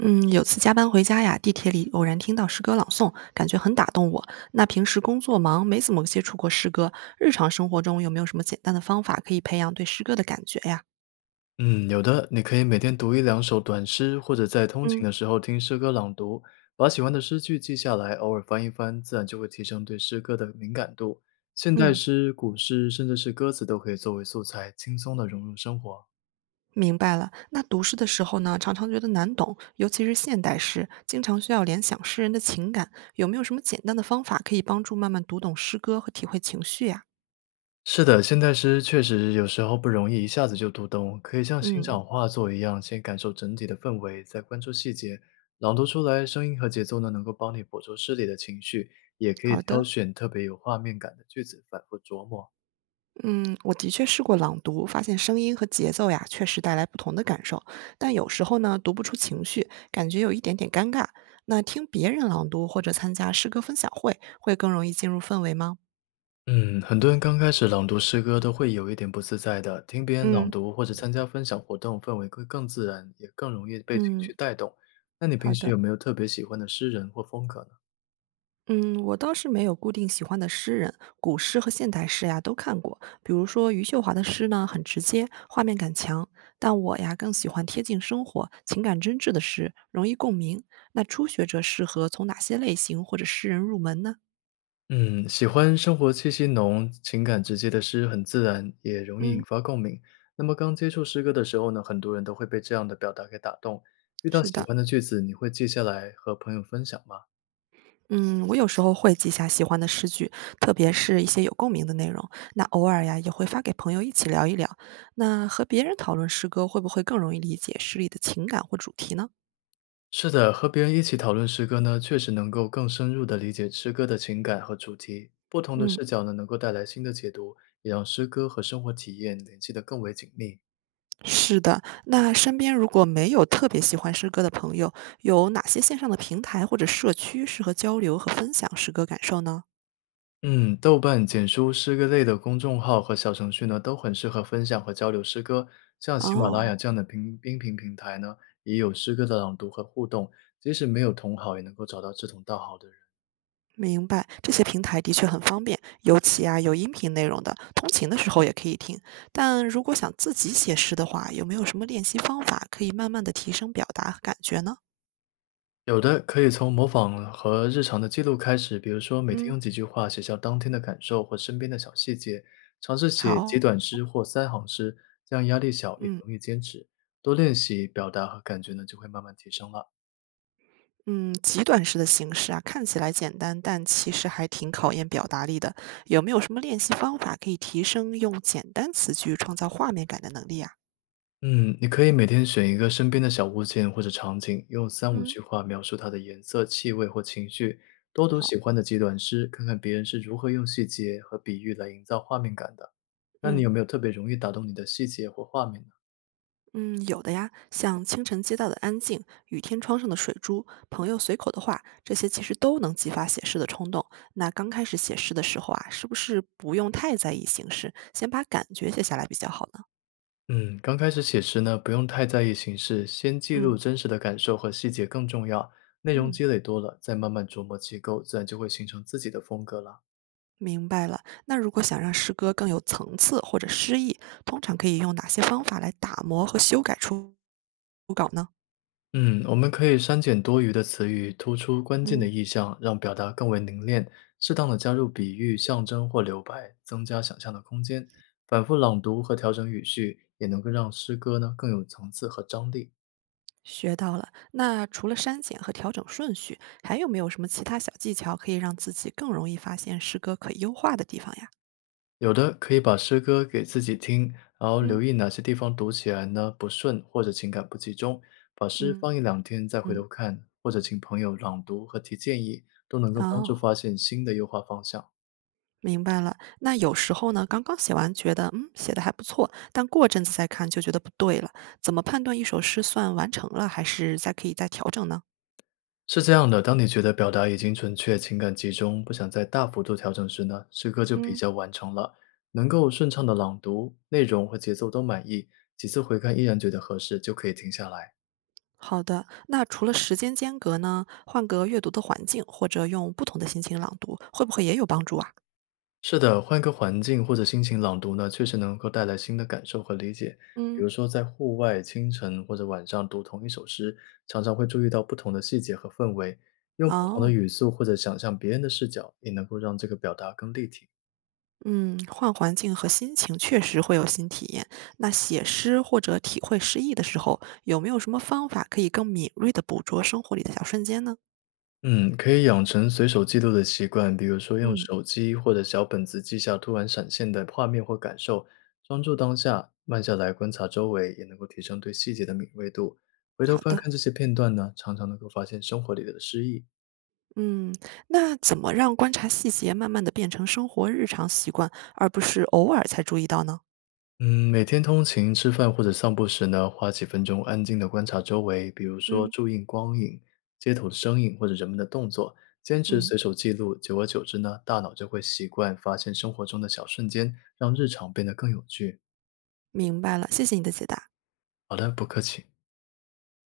嗯，有次加班回家呀，地铁里偶然听到诗歌朗诵，感觉很打动我。那平时工作忙，没怎么接触过诗歌，日常生活中有没有什么简单的方法可以培养对诗歌的感觉呀？嗯，有的，你可以每天读一两首短诗，或者在通勤嗯的时候听诗歌朗读，把喜欢的诗句记下来，偶尔翻一翻，自然就会提升对诗歌的敏感度。现代嗯，诗、古诗，甚至是歌词都可以作为素材，轻松地融入生活。明白了。那读诗的时候呢，常常觉得难懂，尤其是现代诗，经常需要联想诗人的情感。有没有什么简单的方法可以帮助慢慢读懂诗歌和体会情绪呀？是的，现代诗确实有时候不容易一下子就读懂，可以像欣嗯，赏画作一样，先感受整体的氛围，再关注细节。朗读出来，声音和节奏呢，能够帮你捕捉诗里的情绪，也可以好挑的。选特别有画面感的句子，反复琢磨。嗯，我的确试过朗读，发现声音和节奏呀，确实带来不同的感受。但有时候呢，读不出情绪，感觉有一点点尴尬。那听别人朗读或者参加诗歌分享会，会更容易进入氛围吗？嗯，很多人刚开始朗读诗歌都会有一点不自在的，听别人朗嗯读或者参加分享活动，氛围会更自然，也更容易被情嗯，绪带动。那你平好时的。有没有特别喜欢的诗人或风格呢？嗯，我倒是没有固定喜欢的诗人，古诗和现代诗呀都看过。比如说余秀华的诗呢，很直接，画面感强。但我呀更喜欢贴近生活、情感真挚的诗，容易共鸣。那初学者适合从哪些类型或者诗人入门呢？嗯，喜欢生活气息浓、情感直接的诗，很自然，也容易引嗯，发共鸣。那么刚接触诗歌的时候呢，很多人都会被这样的表达给打动。遇到是喜的。欢的句子，你会记下来和朋友分享吗？嗯，我有时候会记下喜欢的诗句，特别是一些有共鸣的内容。那偶尔呀，也会发给朋友一起聊一聊。那和别人讨论诗歌，会不会更容易理解诗里的情感或主题呢？是的，和别人一起讨论诗歌呢，确实能够更深入地理解诗歌的情感和主题。不同的嗯。视角呢，能够带来新的解读，也让诗歌和生活体验联系得更为紧密。是的，那身边如果没有特别喜欢诗歌的朋友，有哪些线上的平台或者社区适合交流和分享诗歌感受呢？嗯，豆瓣、简书、诗歌类的公众号和小程序呢，都很适合分享和交流诗歌。像喜马拉雅哦，这样的平音频平台呢，也有诗歌的朗读和互动，即使没有同好，也能够找到志同道合的人。明白，这些平台的确很方便，尤其啊有音频内容的，通勤的时候也可以听。但如果想自己写诗的话，有没有什么练习方法可以慢慢的提升表达和感觉呢？有的可以从模仿和日常的记录开始，比如说每天嗯，用几句话写下当天的感受或身边的小细节，尝试写简好，短诗或三行诗，这样压力小也嗯。容易坚持。多练习表达和感觉呢，就会慢慢提升了。嗯，极短式的形式啊，看起来简单，但其实还挺考验表达力的。有没有什么练习方法可以提升用简单词句创造画面感的能力啊？嗯，你可以每天选一个身边的小物件或者场景，用三五嗯，句话描述它的颜色、气味或情绪。多读喜好，欢的几短诗，看看别人是如何用细节和比喻来营造画面感的。那你有嗯没有特别容易打动你的细节或画面呢？嗯，有的呀，像清晨街道的安静、雨天窗上的水珠、朋友随口的话，这些其实都能激发写诗的冲动。那刚开始写诗的时候啊，是不是不用太在意形式，先把感觉写下来比较好呢？嗯，刚开始写诗呢，不用太在意形式，先记嗯录真实的感受和细节更重要。内容嗯。积累多了，再慢慢琢磨结构，自然就会形成自己的风格了。明白了。那如果想让诗歌更有层次或者诗意，通常可以用哪些方法来打磨和修改初稿呢？嗯，我们可以删减多余的词语，突出关键的嗯，意象，让表达更为凝练。适当的加入比喻、象征或留白，增加想象的空间。反复朗读和调整语序，也能够让诗歌呢更有层次和张力。学到了。那除了删减和调整顺序，还有没有什么其他小技巧可以让自己更容易发现诗歌可优化的地方呀？有的可以把诗歌给自己听，然后留嗯意哪些地方读起来呢不顺或者情感不集中，把诗放嗯一两天再回头嗯，看，或者请朋友朗读和提建议，都能够帮助哦，发现新的优化方向。明白了。那有时候呢，刚刚写完觉得写的还不错，但过阵子再看就觉得不对了。怎么判断一首诗算完成了，还是可以再调整呢？是这样的，当你觉得表达已经准确、情感集中，不想再大幅度调整时呢，诗歌就比嗯。较完成了，能够顺畅的朗读，内容和节奏都满意，几次回看依然觉得合适，就可以停下来。好的，那除了时间间隔呢，换个阅读的环境，或者用不同的心情朗读，会不会也有帮助啊？是的，换个环境或者心情朗读呢，确实能够带来新的感受和理解。比嗯，如说，在户外清晨或者晚上读同一首诗，常常会注意到不同的细节和氛围，用不同的哦，语速或者想象别人的视角，也能够让这个表达更立体。嗯，换环境和心情确实会有新体验。那写诗或者体会诗意的时候，有没有什么方法可以更敏锐地捕捉生活里的小瞬间呢？嗯，可以养成随手记录的习惯，比如说用嗯，手机或者小本子记下突然闪现的画面或感受，专注当下，慢下来观察周围，也能够提升对细节的敏锐度。回头好翻看的。这些片段呢，常常能够发现生活里的诗意。嗯，那怎么让观察细节慢慢地变成生活日常习惯，而不是偶尔才注意到呢？嗯，每天通勤、吃饭或者散步时呢，花几分钟安静的观察周围，比如说嗯注意光影、街头的声音或者人们的动作，坚持嗯，随手记录，久而久之呢，大脑就会习惯发现生活中的小瞬间，让日常变得更有趣。明白了，谢谢你的解答。好的，不客气。